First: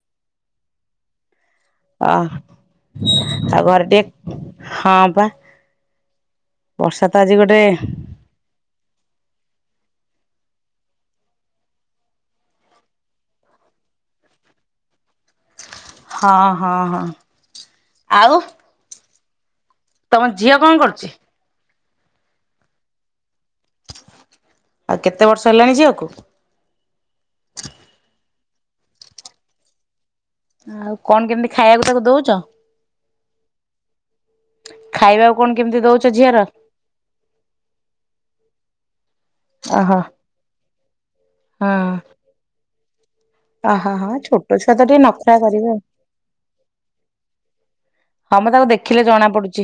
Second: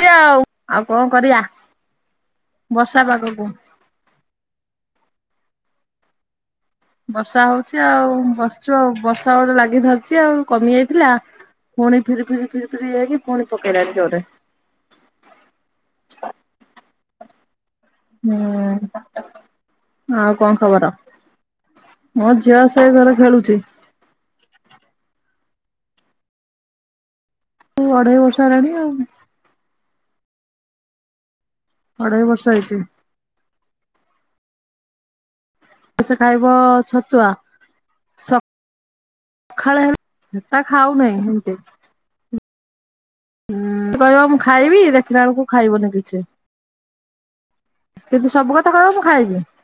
[unintelligible] ଆଉ ଆଉ କଣ କରିବା। ଅ ବର୍ଷା ପାଗକୁ। ଆଉ ଘରେ ଟେ ହଁ ବା ବର୍ଷା ଗୋଟେ ହଉଛି ଆଉ ବସିଛୁ ଆଉ ବର୍ଷା ଗୋଟେ ଲାଗି ଧରି କିଛି ଆଉ କମି ଯାଇଥିଲା ପୁଣି ଫିରି ଫିରି ଫିରି ଫିରି ହେଇକି ପୁଣି ପକେଇଲାଣି ଜୋରେ। ହଁ ହଁ ହଁ। ଆଉ ହୁଁ। ହ ତମ ଝିଅ କଣ କରୁଛି? ମୋ ଝିଅ ସେଇ ଘର ଖେଳୁଛି। ଆଉ କେତେ ବର୍ଷ ହେଲାଣି ଝିଅକୁ। ଅଢ଼େଇ ବର୍ଷ ହେଲାଣି ଆଉ। ଆଉ କଣ କେମିତି ଖାଇବାକୁ ତାକୁ ଅଢେଇ ଦଉଛନ। ବର୍ଷ ହେଇଛି ଖାଇବାକୁ କଣ କେମିତି ଦଉଛ ସେ ଝିଅର? ଖାଇବ ଛତୁଆ ସ ପଖାଳ ଓହୋ ତା ଖାଉ ନାହିଁ ଏତେ। ହଁ ଓହୋ ହଁ କହିବ ମୁଁ ଛୋଟ ଛୁଆ ଖାଇବି ତ ଟିକେ ଦେଖିଲା ନଖରା ବେଳକୁ କରିବେ ଆଉ। ଖାଇବନି କିଛି, କିନ୍ତୁ ହଁ ମ ସବୁ ତାକୁ କଥା କହିବ ଦେଖିଲେ ମୁଁ ଜଣା ଖାଇବି। ପଡୁଛି।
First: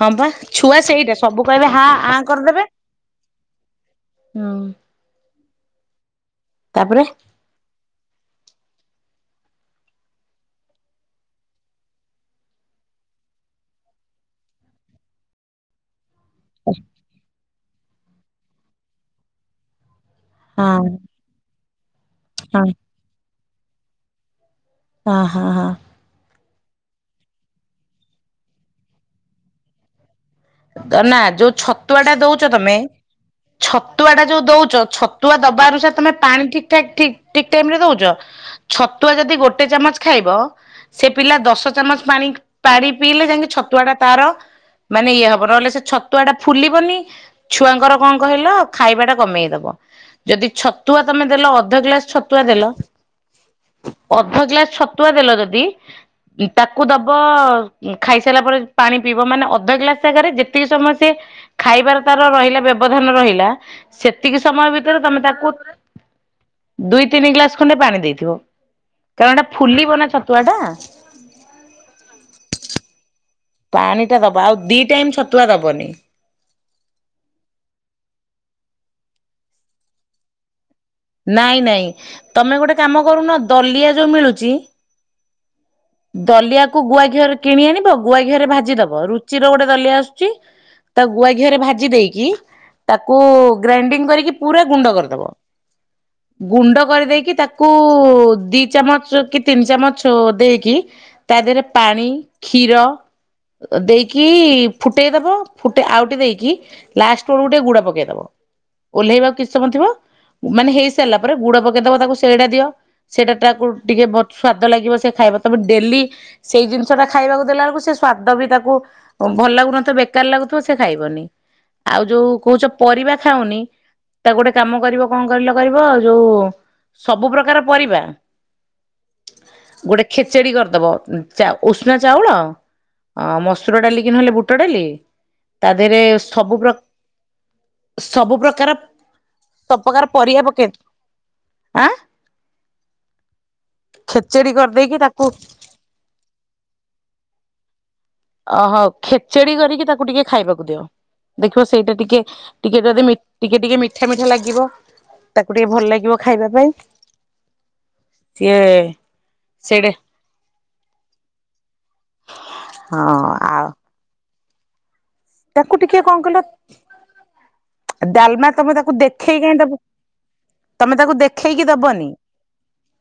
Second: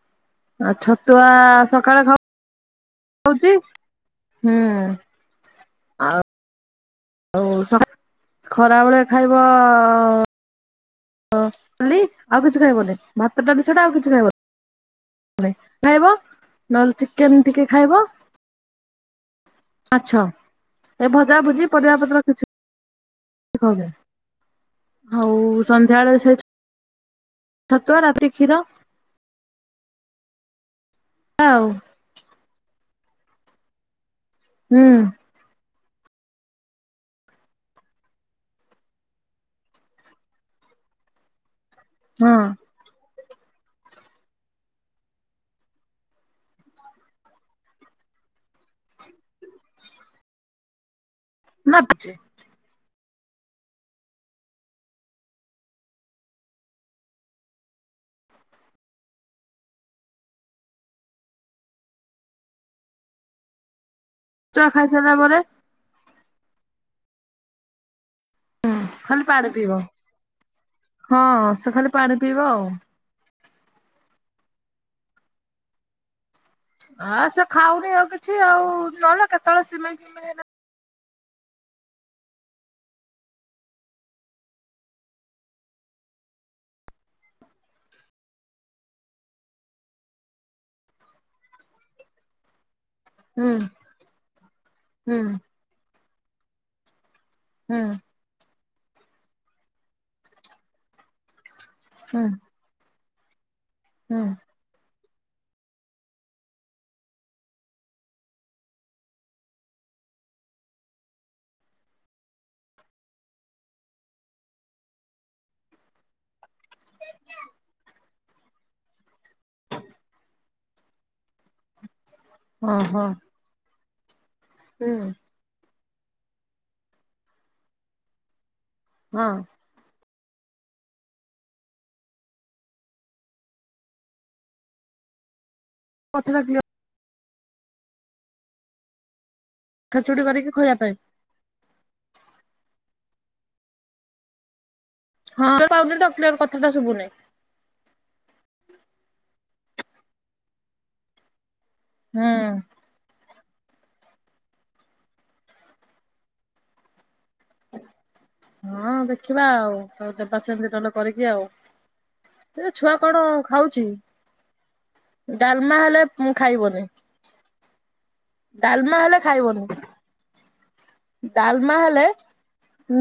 ହଁ ବା ଆଉ ଛୁଆ ସେଇଟା ଛତୁଆ ସବୁ କହିବେ ହ ସକାଳେ ଆଁ କରିଦେବେ ଖାଉଛି ହୁଁ। ଆଉ ତାପରେ। ଆଉ ସ ଖରାବେଳେ ଖାଇବ ଡାଲି ଆଉ କିଛି ଖାଇବନି ଭାତ, ଡାଲି ସେଟା ଆଉ କିଛି ଖାଇବନି ଖାଇବ ନହଲେ ଚିକେନ୍। ଟିକେ ଖାଇବ। ମାଛ ହଁ ଏ ଭଜା ଭୁଜି। ପରିବା ପ ରଖୁ ହଁ [unintelligible] ହଁ ଆଉ ହଁ ହଁ ସନ୍ଧ୍ୟାବେଳେ ସେଇ ଛ ଛତୁଆ ରାତିରେ ଖିର। ନା ଯୋଉ ଛତୁଆ ଟା ଦଉଛ ତମେ ଛପ ଛତୁଆ ଟା ଯୋଉ ଦଉଛ ହୁଁ ଛତୁଆ ଦବା ଅନୁସାରେ ତମେ ପାଣି ଠିକଠିକ ଟାଇମରେ ଦଉ ଛତୁ ଯଦି ଗୋଟେ ଚାମଚ ଖାଇବ ପିଲା ଦ ଶ ଚାମଚ ପାଣି ହଁ ପାରି ପିଇଲେ ଯାଇକି ଛତୁଆ ଟା ତାର ମାନେ ଇଏ ହବ। ରହଲେ ସେ ଛତୁଆ ଟା ଫୁଲିବନି ଛୁଆଙ୍କର କଣ କହିଲ ଖାଇବା ଟା କମେଇଦବ, ଯଦି ଛ ତମେ ଦେଲ ଅଧ ନା ଗ୍ଲାସ ଛତୁଆ ଦେଲ, ତ ଅଧ ଗ୍ଲାସ ଛତୁଆ ଦେଲ ଯଦି, ତାକୁ ଦବ ଖାଇସାରିଲା ପରେ ପାଣି ପିଇବ ମାନେ ଅଧ ଗ୍ଲାସ ତ ଜାଗାରେ ଯେତିକି ସମୟ ଖାଇବାର ତାର ରହିଲା ବ୍ୟବଧାନ ରହିଲା ସେତିକି ଛତୁଆ ସମୟ ଭିତରେ ଖାଇସାରିଲା ତମେ ପରେ ତାକୁ ଦୁଇ ତିନି ଗ୍ଲାସ ଖଣ୍ଡେ ପାଣି ଦେଇ ହୁଁ ଖାଲି ପାଣି ପିଇବ। ଛତୁଆ ଟା ହଁ ସେ ଖାଲି ପାଣି ପିଇବ ଆଉ। ପାଣି ଟା ଦବା ଆଉ ଦି ଟାଇମ ଛତୁଆ ଦବନି। ହଁ ସେ ଖାଉନି ଆଉ କିଛି ଆଉ ନହେଲେ କେତେବେଳେ ସିମେଇ ଫିମେଇ ହେଲେ ନାଇଁ ନାଇଁ ତମେ ଗୋଟେ କାମ କରୁନ ଦଲିଆ ଯୋଉ ମିଳୁଚି ଦଲିଆକୁ ଗୁଆଘିଅରେ କିଣି ଆଣିବ ଗୁଆଘିଅରେ ଭାଜି ଦବ ରୁଚିର ଗୋଟେ ଦଲିଆ ଆସୁଛି ତା ଗୁଆଘିଅରେ ଭାଜି ଦେଇକି ତାକୁ ହୁଁ ଗ୍ରାଇଣ୍ଡିଙ୍ଗ କରିକି ପୁରା ଗୁଣ୍ଡ ହୁଁ କରିଦବ। ଗୁଣ୍ଡ କରିଦେଇକି ତାକୁ ହୁଁ ଦି ଚାମଚ କି ତିନି ଚାମଚ ଦେଇକି ତା ଦେହରେ ପାଣି ହୁଁ କ୍ଷୀର ହୁଁ ଦେଇକି ଫୁଟ ଫୁଟେଇ ଦବ ଫୁଟ ଆଉଟି ଦେଇକି ଲାଷ୍ଟ ବେଳକୁ ଟିକେ ଗୁଡ ପକେଇଦବ। ଓହ୍ଲେଇବାକୁ କିଛି ସମୟ ଥିବ ମାନେ ହେଇ ସାରିଲା ପରେ ଗୁଡ ପକେଇଦବ ତାକୁ ସେଇଡ଼ା ଦିଅ। ସେଇଟା ଟାକୁ ଟିକେ ସ୍ଵାଦ ଲାଗିବ ସେ ଖାଇବ ତାପରେ ଡେଲି ସେଇ ଜିନିଷ ଟା ଖାଇବାକୁ ଦେଲା ବେଳକୁ ସେ ସ୍ଵାଦ ବି ତାକୁ ଭଲ ଲାଗୁନଥିବ ବେକାର ଲାଗୁଥିବ ସେ ଖାଇବନି। ଆଉ ଯୋଉ କହୁଛ ଓହୋ ପରିବା ଖାଉନି ତାକୁ ଗୋଟେ କାମ ହୁଁ କରିବ କରିବ ଆ ଯୋଉ ସବୁ ପ୍ରକାର ପରିବା ହଁ। ଗୋଟେ ଖେଚେଡି କରିଦବ। ଉଷୁନା ଚାଉଳ ମସୁର ଡାଲିକି ନହେଲେ ବୁଟ ଡାଲି ତା ଦେହରେ କଥାଟା କ୍ଲିୟର ସବୁ ପ୍ର ସବୁ ପ୍ରକାର ସବୁ ପକାର ଖେଚୁଡି ପରିବା କରିକି ଖୋଇବା ପକେଇବେ ପାଇଁ ଆଁ ଖେଚେଡି କର ହଁ ନେଟୱାର୍କ ପାଉନି ତ କ୍ଲିୟର କଥାଟା ଶୁଭୁନି। ଅ ହଉ ଖେଚେଡି କରିକି ତାକୁ ଟିକେ ଖାଇବାକୁ ଦିଅ। ଦେଖିବ ସିଏ ସେଇଟା ଟିକେ ହୁଁ ଟିକେ ଯଦି ମି ଟିକେ ଟିକେ ମିଠା ଲାଗି ବ ତାକୁ ଟିକେ ଭଲ ଲାଗିବ ଖାଇବା ପାଇଁ। ସିଏ ହଁ ଦେଖିବା ଆଉ ସେଇଟା ହଉ ଦେବା ସେମତି ନହେଲେ କରିକି ଆଉ। ଏ ଛୁଆ କଣ ହଁ ଆଉ ଖାଉଛି? ତାକୁ ଡାଲମା ଟିକେ ହେଲେ କଣ ମୁଁ କହିଲ ଖାଇବନି ଡାଲମା ତମେ ତାକୁ ହେଲେ ଦେଖେଇକି କାଇଁ ଖାଇବନି ଦବ। ତମେ ତାକୁ ଦେଖେଇକି ଡାଲମା ହେଲେ ଦବନି।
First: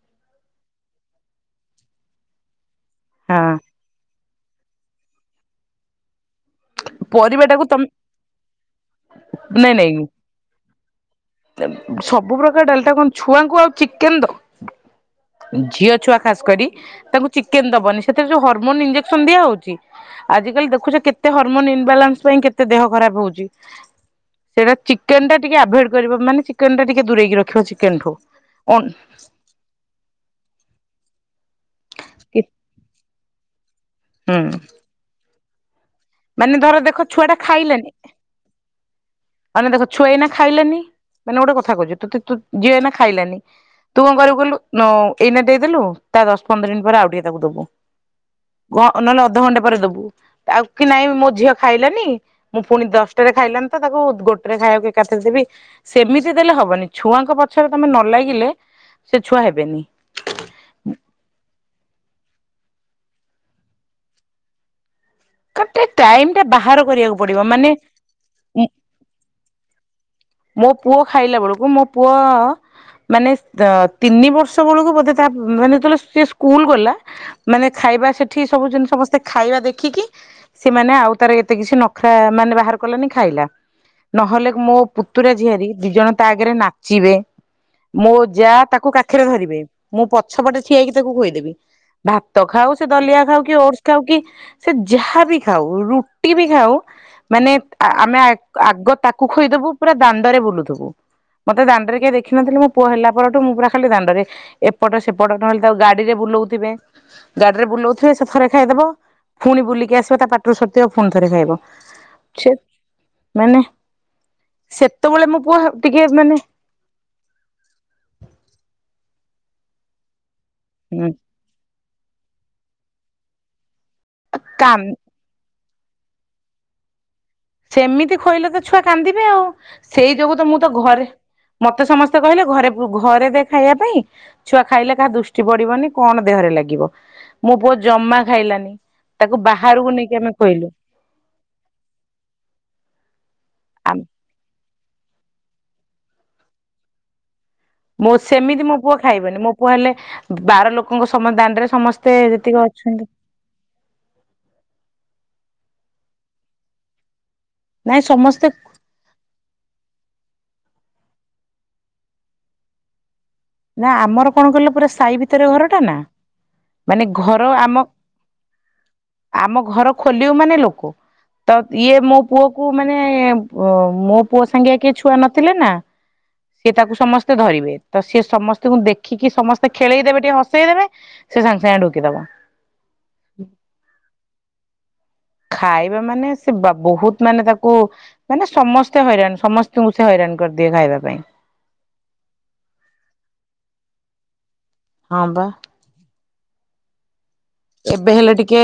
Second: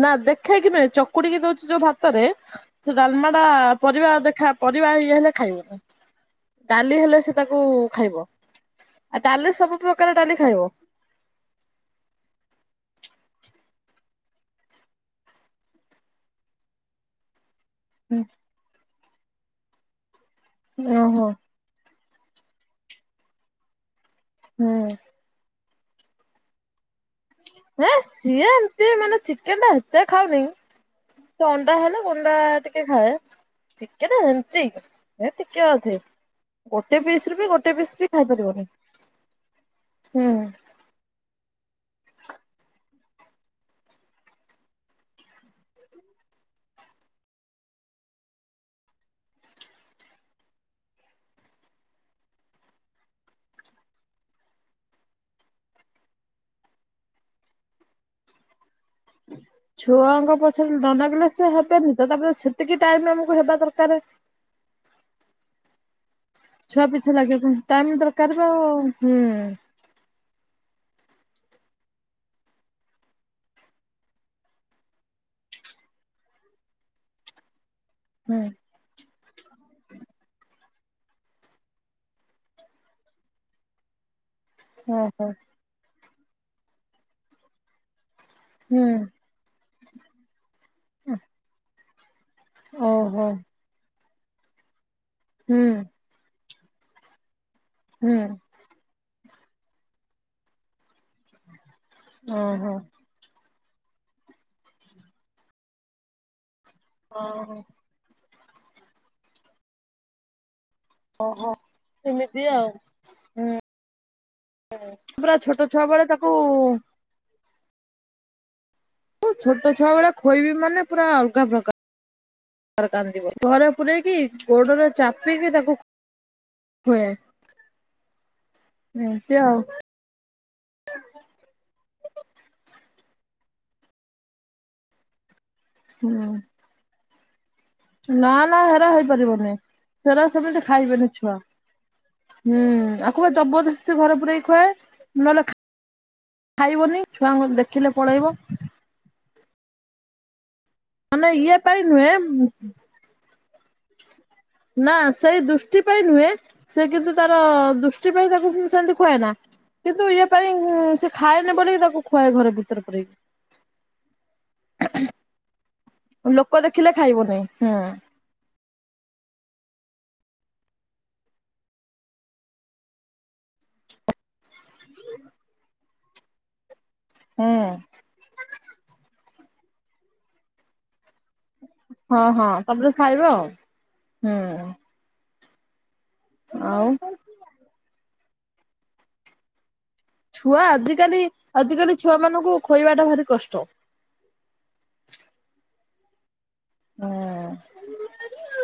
ନା ଦେଖେଇକି ନୁହେଁ ଚକୁଡିକି ଦଉଛି ଯୋଉ ଭାତ ତାରେ ସେ ହଁ ଡାଲମାଡା ପରିବା ଦେ ପରିବା ଇଏ ହେଲେ ଖାଇବନି ଡାଲି ହେଲେ ସେ ପରିବା ତାକୁ ଟାକୁ ତମ ଖାଇବ ଆଉ ଡାଲି ନାଇଁ ସବୁ ନାଇଁ ପ୍ରକାର ଡାଲି ଖାଇବ। [inaudible] ସବୁ ପ୍ରକାର ଡାଲିଟା କଣ ଛୁଆଙ୍କୁ ଆଉ ଚିକେନ [inaudible] ଦ ଝିଅ ଛୁଆ ଖାସ କରି ତାଙ୍କୁ ଚିକେନ ଦବନି ସେଥିରେ ଯୋଉ ହରମୋନ ଇଜେ ସନ୍ଧ୍ୟା ହଉଛି? ଆଜିିକା ଦେଖୁଛ ଓହୋ କେତେ ହର ଇବାଲାନ୍ସ ପାଇଁ କେତେ ଦେହ ଖରାପ ହଉଛି ସେଇଟା ହୁଁ ଚିକେନ ଟା ଟି ଟିକେ ଅଭେଟ କରିବ ମାନେ ଚିକେନ ଟିକେ ଦୂଇକି ରଖି ସିଏ ଏମତି ମାନେ ଚିକେନ ଟା ସେତେ ଖାଉନି ଅଣ୍ଡା ହେଲା ଅଣ୍ଡା ଟିକେ ଖାଏ। ଚିକେନ ହୁଁ ହେନ୍ତି। ଟିକିଏ ଅଛି। ମାନେ ଧର ଦେଖ ଛୁଆ ଟା ଖାଇଲେନି ଖାଇପାରିବନି। [inaudible] ଆ ଦେଖ ଛୁଆ ହୁଁ। ଏଇନା ଖାଇଲେନି ମାନେ ଗୋଟେ କଥା କହୁଛୁ ତୁ ତୁ ଯିଏ ଏଇନା ଖାଇଲାନି ତୁ କଣ କରିବୁ କଲୁ ଏଇନା ଦେଇଦେଲୁ ତା ଦଶ ପନ୍ଦର ମିନିଟ ପରେ ଆଉ ଟିକେ ତାକୁ ଦବୁ ନହେଲେ ଅଧଘଣ୍ଟା ପରେ ଦବୁ ଆଉ କି ନାଇଁ ମୋ ଝିଅ ଖାଇଲାନି ମୁଁ ପୁଣି ଦଶଟାରେ ଖାଇଲାନି ତ ତାକୁ ଗୋଟେରେ ଖାଇବାକୁ ଏକାଥରେ ଦେବି ସେମିତି ଦେଲେ ହବନି ଛୁଆଙ୍କ ପଛରେ ତମେ ନ ଲାଗିଲେ ସେ ଛୁଆ ହେବେନି। ଛୁଆଙ୍କ ପଛରେ ଦଣ୍ଡାଗଲେ ସେ ହେବେନି ତ ତାପରେ ସେ ଟିକେ ଟାଇମରେ ଆମକୁ ହେବା ଦରକାର କଠେ ଛୁଆ ପିଛା ଲାଗିବା କ ଟାଇମ ଦରକାର ବା ଆଉ ହୁଁ। ମୋ ପୁଅ ଖାଇଲା ବେଳକୁ ମୋ ପୁଅ ମାନେ ତିନି ବର୍ଷ ବେଳକୁ ବୋଧେ ତା ମାନେ ସେ ସ୍କୁଲ ଗଲା ମାନେ ଖାଇବା ହୁଁ ସେଠି ସବୁ ଜିନି ସମସ୍ତେ ଖାଇବା ଦେଖିକି ସେମାନେ ଆଉ ତାର ଏତେ କିଛି ନଖରା ମାନେ ବାହାର କଲାନି ଖାଇଲା। ନହେଲେ ମୋ ପୁ ଓହୋ। ତୁରା ଝଆାରୀ ଦି ଜଣ ତା ଆଗରେ ନାଚିବେ ମୋ ଯା ହୁଁ ତାକୁ କାଖିରେ ଧରିବେ ମୁଁ ପଛପଟେ ଠିଆଇକି ତାକୁ କୁଆଇଦେବି। ଭାତ ଖାଉ ସେ ଦଲିଆ ଓହୋ ଖାଉ କି ଓଟସ ଖାଉ କି ସ ଯାହା ବିି ହୁଁ ଖାଉ ରୁଟି ବି। ଆଉ। ମାନେ ହୁଁ ଆମେ ଆଗ ତା ଖୋଇଦେବୁ। ପୁରା ଦାଣ୍ଡରେ ବୁଲୁଥିବୁ। ମତେ ଦାଣ୍ଡରେ କେ କିଏ ଦେଖିନଥିଲଥିଲେ ମୋ ଓହୋ। ପୁଅ ହେଲା ପରଠୁ ମୁ ପୁରା। ଖହ ଦାଣ୍ଡରେ ଏପଟ ସେପଟ ନହେଲେ ତାକୁ ଗାଡି ରେ ବୁଲଉଥିବେ। ଓହୋ ଗାଡିରେ ବୁଲଉଥିବେ ସେ ଥରେ। ଖାଇଦବ ପୁଣି ବୁଲିକି ଆସିବା ତା ପାଟରୁ ସ ପୁଣି ଥରେ ଓହୋ ଖାଇବ ଏମିତି ସେ ଆଉ। ମାନେ। ସେତେବେଳେ ପୁରା ମୋ ପୁଅ ଛୋଟ ଛୁଆ ବେଳେ ଟିକେ ତାକୁ। ମାନେ ତୁ ଛୋଟ ଛୁଆ ବେଳେ। ଖୋଇବି ମାନେ ପୁରା ଅଲଗା ପ୍ରକାର। ଘରେ କାନ୍ଦିବ ଘରେ ପୂରେଇକି ଗୋଡରେ କାନ୍ଦ ଚାପିକି ତାକୁ। ହୁଁ। ସେମିତି ଖୋଇଲେ ତ ଛୁଆ କାନ୍ଦିବେ ଆଉ ସେଇ ଯୋଗୁ ତ ମୁଁ ତ ଘରେ ମତେ। ତ ସମସ୍ତେ କହିଲେ ଘରେ ଘରେ ଦେ ଖାଇବା ପାଇଁ ଛୁଆ ଖାଇଲେ କାହା ଦୁଷ୍ଟ। ପଡିବନି କଣ ହୁଁ ଦେହରେ ଲାଗିବ। ମୋ ପୁଅ ଜମା ନା ନା ଖାଇଲାନି ହେରା ତାକୁ ହେଇପାରିବନି। ବାହାରକୁ ନେଇକି ସେରା ଆମେ ସେମିତି କହିଲୁ। ଖାଇବେନି ଛୁଆ ହୁଁ। ଖୁଆ ଜବରଦସ୍ତି ଘରେ ପୁରେଇକି ଖୁଆଏ। ନହେଲେ ଖାଇବନି ଛୁଆଙ୍କୁ ଦେଖ। ମୁଁ ସେମିତି ମୋ ପୁଅ ଖାଇବନି ମୋ। କ ହେଲେ ବାର ଲୋକ। ଲୋକଙ୍କ ମାନେ ସମ ଇଏ ଦାଣ୍ଡରେ ପାଇଁ ନୁହେଁ ସମସ୍ତେ ଯେତିକି ଅଛନ୍ତି। ନା ସେଇ ଦୃଷ୍ଟି ପାଇଁ ନୁହେଁ ସେ କିନ୍ତୁ। ତାର ନାଇଁ ଦୃଷ୍ଟି ପାଇଁ ସମସ୍ତେ ତାକୁ ସେମିତି କୁହ ନା କିନ୍ତୁ ଇଏ। ସେ ପାଇଁ ସେ ଖାଏନି ବୋକି ତାକୁ ଖୁଆଏ ଘରେ ଭିତରେ ପାଇକି। ନା ଆମର କଣ କିଲ ପୁରା ସାହି ଭିତରେ ଘର ଟା ନା ଲୋକ ଦେଖିଲେ ମାନେ ଖାଇବନି ଘର ହୁଁ ଆମ। ଆମ ଘର ଖୋଲିବ ମାନେ ଲୋକ ତ ଇଏ ମୋ ପୁଅକୁ ମାନେ ମୋ ପୁଅ ସାଙ୍ଗେଆ କିଏ ଛୁଆ ନଥିଲେ ନା। ତାକୁ ସମସ୍ତେ ହୁଁ ଧରିବେ ତ ସେ। ସମସ୍ତଙ୍କୁ ଦେଖିକି ସମସ୍ତେ ଖେଳେଇ ଦେବେ ଟିକେ ହସେଇ ଦେବେ। ସେ ସାଙ୍ଗେ ସାଙ୍ଗେ ଢୋକିଦବ ହଁ ହଁ ତମେ ତ ଖାଇବ ଆଉ ହୁଁ। ଖାଇ ମାନେ ସେ ଆଉ ବହୁତ ମାନେ ତାକୁ ମାନେ ସମସ୍ତେ ହଇରାଣ ସମସ୍ତେ ଛୁଆ ଆଜିକାଲି ଆଜିକାଲି ଛୁଆ ମାନଙ୍କୁ ଖୋଇବା ଟା ଭାରି କଷ୍ଟ। [inaudible] ହଁ ବା ହଁ। ଏବେ ହେଲେ ଟିକେ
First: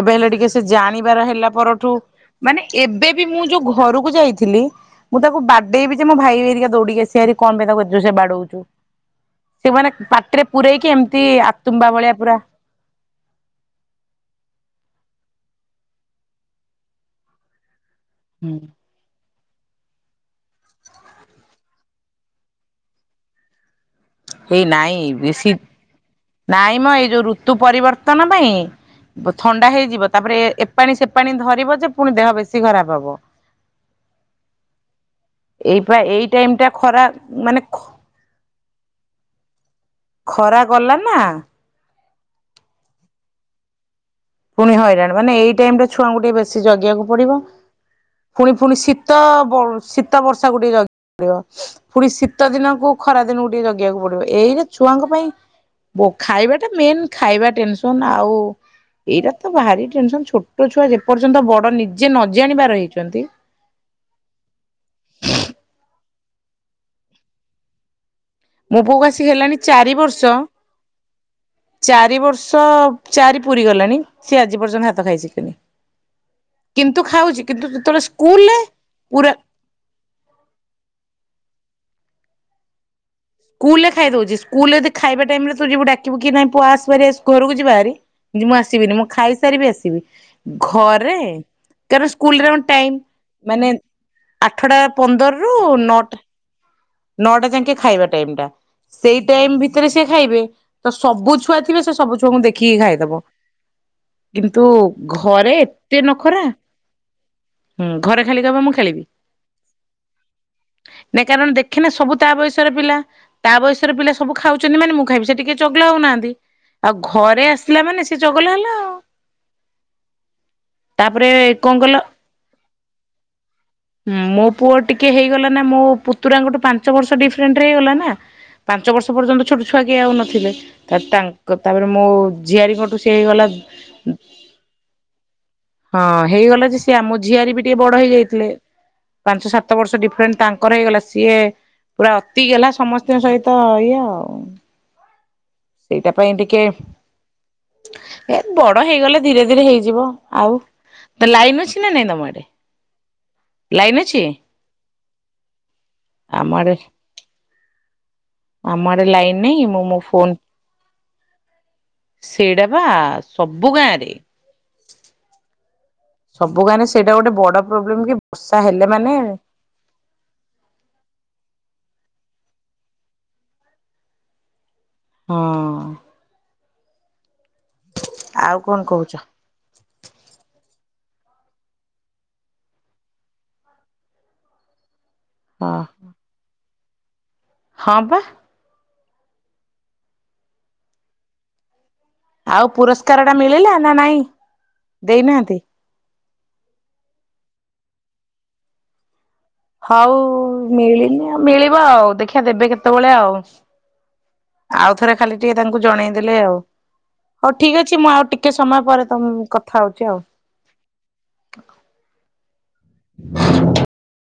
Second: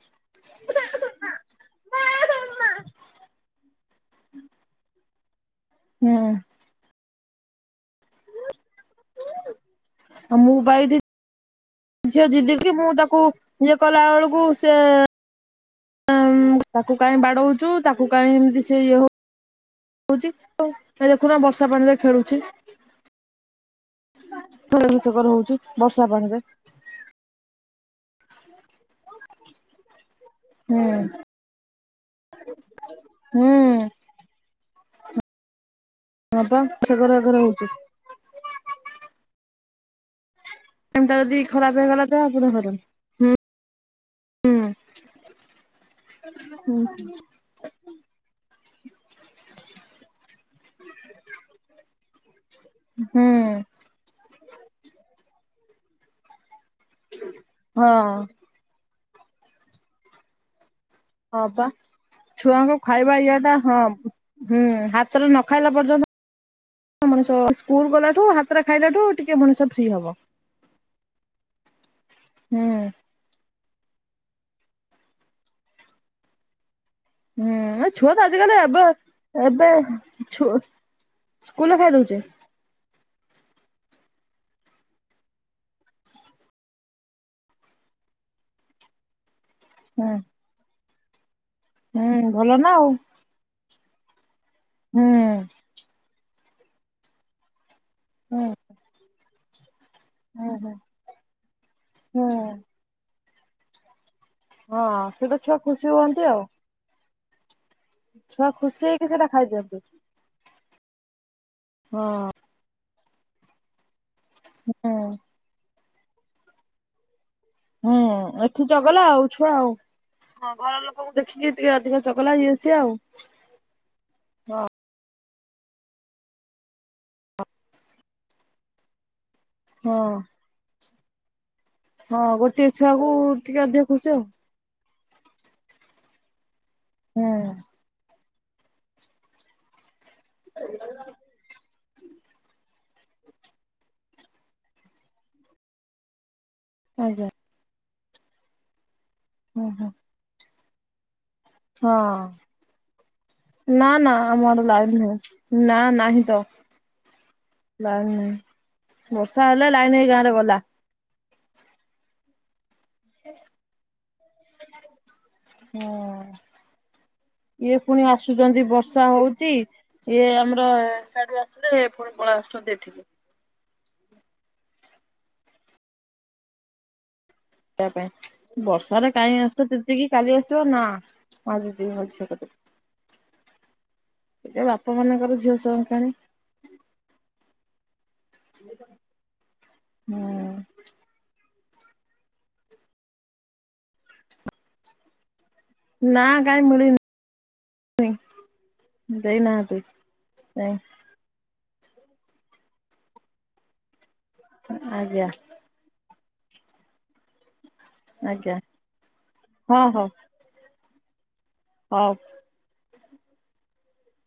ଏବେ ହେଲେ ଟିକେ ସେ ଜାଣିବାର ହେଲା ପରଠୁ ମାନେ ଏବେ ବି ମୁଁ ଯୋଉ ଘରକୁ ଯାଇଥିଲି। ମୁଁ ତାକୁ ବା ଡେଇବି ଯେୋ ଭାଇ ଆଉ ଏରିକ ଦୌଡିକି ଆସିବେ ଭାରି। କଣ ପାଇଁ ତାକୁ ଏତେ ଜୋରସେ ବାଡଉଛୁ। [inaudible] ସେମାନେ ପାଟିରେ ମୁଁ ପା ପୂରେଇକି ଏଇଠି ଏମିତି ଆତୁମ୍ବା ଭଳିଆ ଝିଅ ପୁରା ଜିଦି କି ମୁଁ ତାକୁ ଇଏ କଲା ବେଳକୁ ସେ ତାକୁ କାହିଁ ବାଡଉଛୁ। ତାକୁ କାଇଁ ଏମିତି ସେଇଏ ହଉ ହଉଛି ଏ ଦେଖୁନା ବର୍ଷା ପାଣିରେ ଖେଳୁଛି। [inaudible] ଏଇ ଘର ନାଇଁ ଚକର ବେଶୀ ହଉଛି ବର୍ଷା ପାଣିରେ ନାଇଁ ମ ଏଇ ଯୋଉ ଋତୁ ପରିବର୍ତ୍ତନ ପାଇଁ ଥଣ୍ଡା ହେଇଯିବ। ତାପରେ ହୁଁ ଏପାଣି ସେ ପାାଣି ଧରିବ ଯେ ପୁଣି ଦେହ ବେଶୀ ଖରାପ ହବ। ହୁଁ ଏଇପା ଏଇ ହଁ ଟାଇମ ପା ଟା ଖରା ଚକର ବାକର ମାନେ ହଉଛି ଖ [inaudible] ଖରା ଗଲା ଟାଇମ୍ ନା। ଟା ଯଦି [unintelligible] ହୁଁ ପୁଣି ହଇରାଣ ମାନେ ଏଇ ଟାଇମ ଟା ଛୁଆଙ୍କୁ ଟିକେ ବେଶୀ ଜଗିବାକୁ ପଡିବ। ପୁଣି ପୁଣି ଶୀତ ଶୀତ ବର୍ଷା ଟିକେ ଜଗିବାକୁ ପଡ଼ିବ। ପୁଣି ଶୀ ଶୀତ ଦିନକୁ ଖରା ହୁଁ ଦିନକୁ ଟିକେ ଜଗିବାକୁ ପଡିବ। ଏଇଟା ଛୁଆଙ୍କ ପାଇଁ ବ ଖାଇବା ମେନ୍ ଖାଇବା ହଁ ଟେନସନ୍ ଆଉ ଏଇଟା ତ ଭାରି ଟେନସନ ଛୋଟ ଛୁଆ ଯେ ହଁ ପା ଛୁଆଙ୍କୁ ଖାଇବା ଇଏ ଟା ହଁ ହୁଁ ହାତରେ ନ ଖାଇଲା ପର୍ଯ୍ୟନ୍ତ ସ୍କୁଲ ଗଲା ଠୁ ହାତରେ ମୋ ପୁଅକୁ ଖାଇଲାଠୁ ଆସିକି ଟିକେ ହେଲାଣି ମଣିଷ ଫ୍ରି ଚାରି ହବ। ବର୍ଷ ଚାରି ବର୍ଷ ହୁଁ ଚାରି ପୁରୀ ଗଲାଣି ସି ଆଜି ପର୍ଯ୍ୟନ୍ତ ଭାତ ଖାଇସିକିନି। ହୁଁ ଛୁଆ ତ ଆଜିକାଲି ଏବେ ପୁରା ଏବେ ଛୁ ସ୍କୁଲରେ ଖାଇ ଦୋଉଚି। ସ୍କୁଲ ରେ ଖାଇ ଦୋଉଚି ସ୍କୁଲରେ ଯଦି ଖାଇବା ଟାଇମ ରେ ତୁ ଯିବୁ ଡାକିବୁ କି ନାଇଁ ପୁଅ ଆସେଭାରି ଘରକୁ ଯିବାହିରି ମୁଁ ଆସିବିନି ମୁଁ ଖାଇ ସାରିବି ଆସିବି। ହୁଁ ଘରେ ତାର ହୁଁ ସ୍କୁଲରେ ଭଲ କଣ ନା ଆଉ। ଟାଇମ ମାନେ ଆଠଟା ହୁଁ ପନ୍ଦର ରୁ ନଅଟା। ନଅଟା ଯାଁକେ ଖାଇବା। ହୁଁ ଟାଇମଟା ସେଇ ଟାଇମ ଭି ତରେ ସେ ଖାଇବେ ହୁଁ ହୁଁ ତ ସବୁ ଛୁଆ ଥିବେ ସେ ସବୁ ହୁଁ ଛୁଆଙ୍କୁ ଦେଖିକି ଖାଇଦବ। କିନ୍ତୁ ହଁ ସେଇଟା ଘରେ ଛୁଆ ଖୁସି ଏତେ ହୁଅନ୍ତି ଆଉ। ନଖରା। ହୁଁ ଘରେ ଖାଲି ଛୁଆ କହିବ ମୁଁ ଖୁସି ଖେଳିବି। ହେଇକି ସେଇଟା ଖାଇଦୁଅଁନ୍ତୂ। [unintelligible] କାରଣ ଦେଖେନା ସବୁ ତା ବୟସର ପିଲା। ତା ବୟସର ପିଲା ସ ବୁ ଖାଉଚନ୍ତି ହୁଁ ମାନେ ମୁଁ ଖାଇବି ସେ ଟିକେ ଚ ନୋଉ ନାହାନ୍ତି ଆଉ ଘ ହୁଁ ଏଠି ଚଗଲା ଆଉ ଛୁଆ ଆଉ ଘର ଲୋକଙ୍କୁ ତାପରେ ଦେଖିକି ଟିକେ କଣ କଲ ଅଧିକା ଚଗଲା ଇଏ ସିଏ ଆଉ ହୁଁ ମୋ ହଁ। ପୁଅ ଟିକେ ହେଇଗଲା ନା ମୋ ପୁତୁରାଙ୍କଠୁ ପାଞ୍ଚ ବର୍ଷ ଡିଫରେଣ୍ଟ ରେ ହେଇଗଲା ନା। ପାଞ୍ଚ ବର୍ଷ ସେ ପର୍ଯ୍ୟନ୍ତ ଛୋଟ ଛୁଆ କିଏ ଆଉ ହଁ। ନଥିଲେ। [unintelligible] ତାପରେ ମୋ ହଁ ଗୋଟିଏ ଝିଆରୀଙ୍କଠୁ ଛୁଆକୁ ସେଏ ହେଇଗଲା। ଟିକେ ଅଧିକ ଖୁସି ଆଉ। ହଁ ହେଇଗଲା ଯେ ସେ ଆମ ହୁଁ। ଝିଆରି ବି ଟିକେ ବଡ ହେଇଯାଇ ଥିଲେ ପାଞ୍ଚ ସାତ ବର୍ଷ ଡି ଫେଣେ ତାଙ୍କର ହେଇଗଲା ସିଏ ପୁରା ଅତି ଗେହ୍ଲା। ସମସ୍ତଙ୍କ ସହିତ ଇଏ ଆଉ ସେଇଟା ପାଇଁ ଟି ଆଜ୍ଞା। ଏ ବଡ ହେଇଗଲେ ଧୀରେ ଧୀରେ ହୁଁ ହୁଁ ହେଇଯିବ ଆଉ। ତ ଲାଇନ ଅଛି ନା ହଁ ନାଇଁ ତମ ଆଡେ ନା ଲାଇନ ନା ଅଛି ଆମର ଲାଇନ ନାହିଁ ନା ନାହିଁ ତ। ଆମ ଆଡେ ଲାଇନ ଆମ ଆଡେ ଲାଇନ ବର୍ଷା ନାଇଁ ହେଲେ ମୁଁ ମୋ ଲାଇନ ଏଇ ଫୋନ ଗାଁରେ ଗଲା। ସେଇଟା ବା ସବୁ ଗାଁରେ ହୁଁ। ସବୁ ଗାଁରେ ସେଇଟା ଗୋଟେ ବଡ ଇଏ ପ୍ରୋବ୍ଲେମ ପୁଣି କି ଆସୁଛନ୍ତି ହେଲେ ବର୍ଷା ମାନେ ହଉଛି ଇଏ ଆମରଠ ଆସେ ପୁଣି ରାଷ୍ଟ ଦେଇଠିକି ହଁ। ସେ ଆଉ ପାଇଁ କଣ ବର୍ଷାରେ କହୁଛ କାହିଁ ଆସୁ ସେତିକି କାଲି ଆସିବ ନା। ମାଝ ଯ ଭ ସେ ସେଟା [unintelligible] ମାନଙ୍କର ଝିଅ ହଁ ସଙ୍କାଣି ହଁ ବା। ହୁଁ। ଆଉ ପୁରସ୍କାର ଟା ମିଳିଲା ନା ନାଇଁ ଦେଇନାହାନ୍ତି। ନା କାଇଁ ମିଳିନି। ଦେଇନାହାନ୍ତି। ହଉ ମେଳିନି ଆଉ ମଳିବ। ଆଉ ଦେଖିବା ଦେବେ କେତେବେଳେ ଆଉ। ଆଉ ଥରେ ଆଜ୍ଞା। ଖାଲି ଟିକେ ତାଙ୍କୁ ଜଣେଇ ଦେଲେ ଆଉ ହୋଇ ଠିକ୍ ଠିକ ଅଛି ମୁଁ ଆଉ ଟିକେ ଆଜ୍ଞା ସମୟ ପରେ ତମ କଥା ହଁ ହଉ ହଉଛି ଆଉ। ହଉ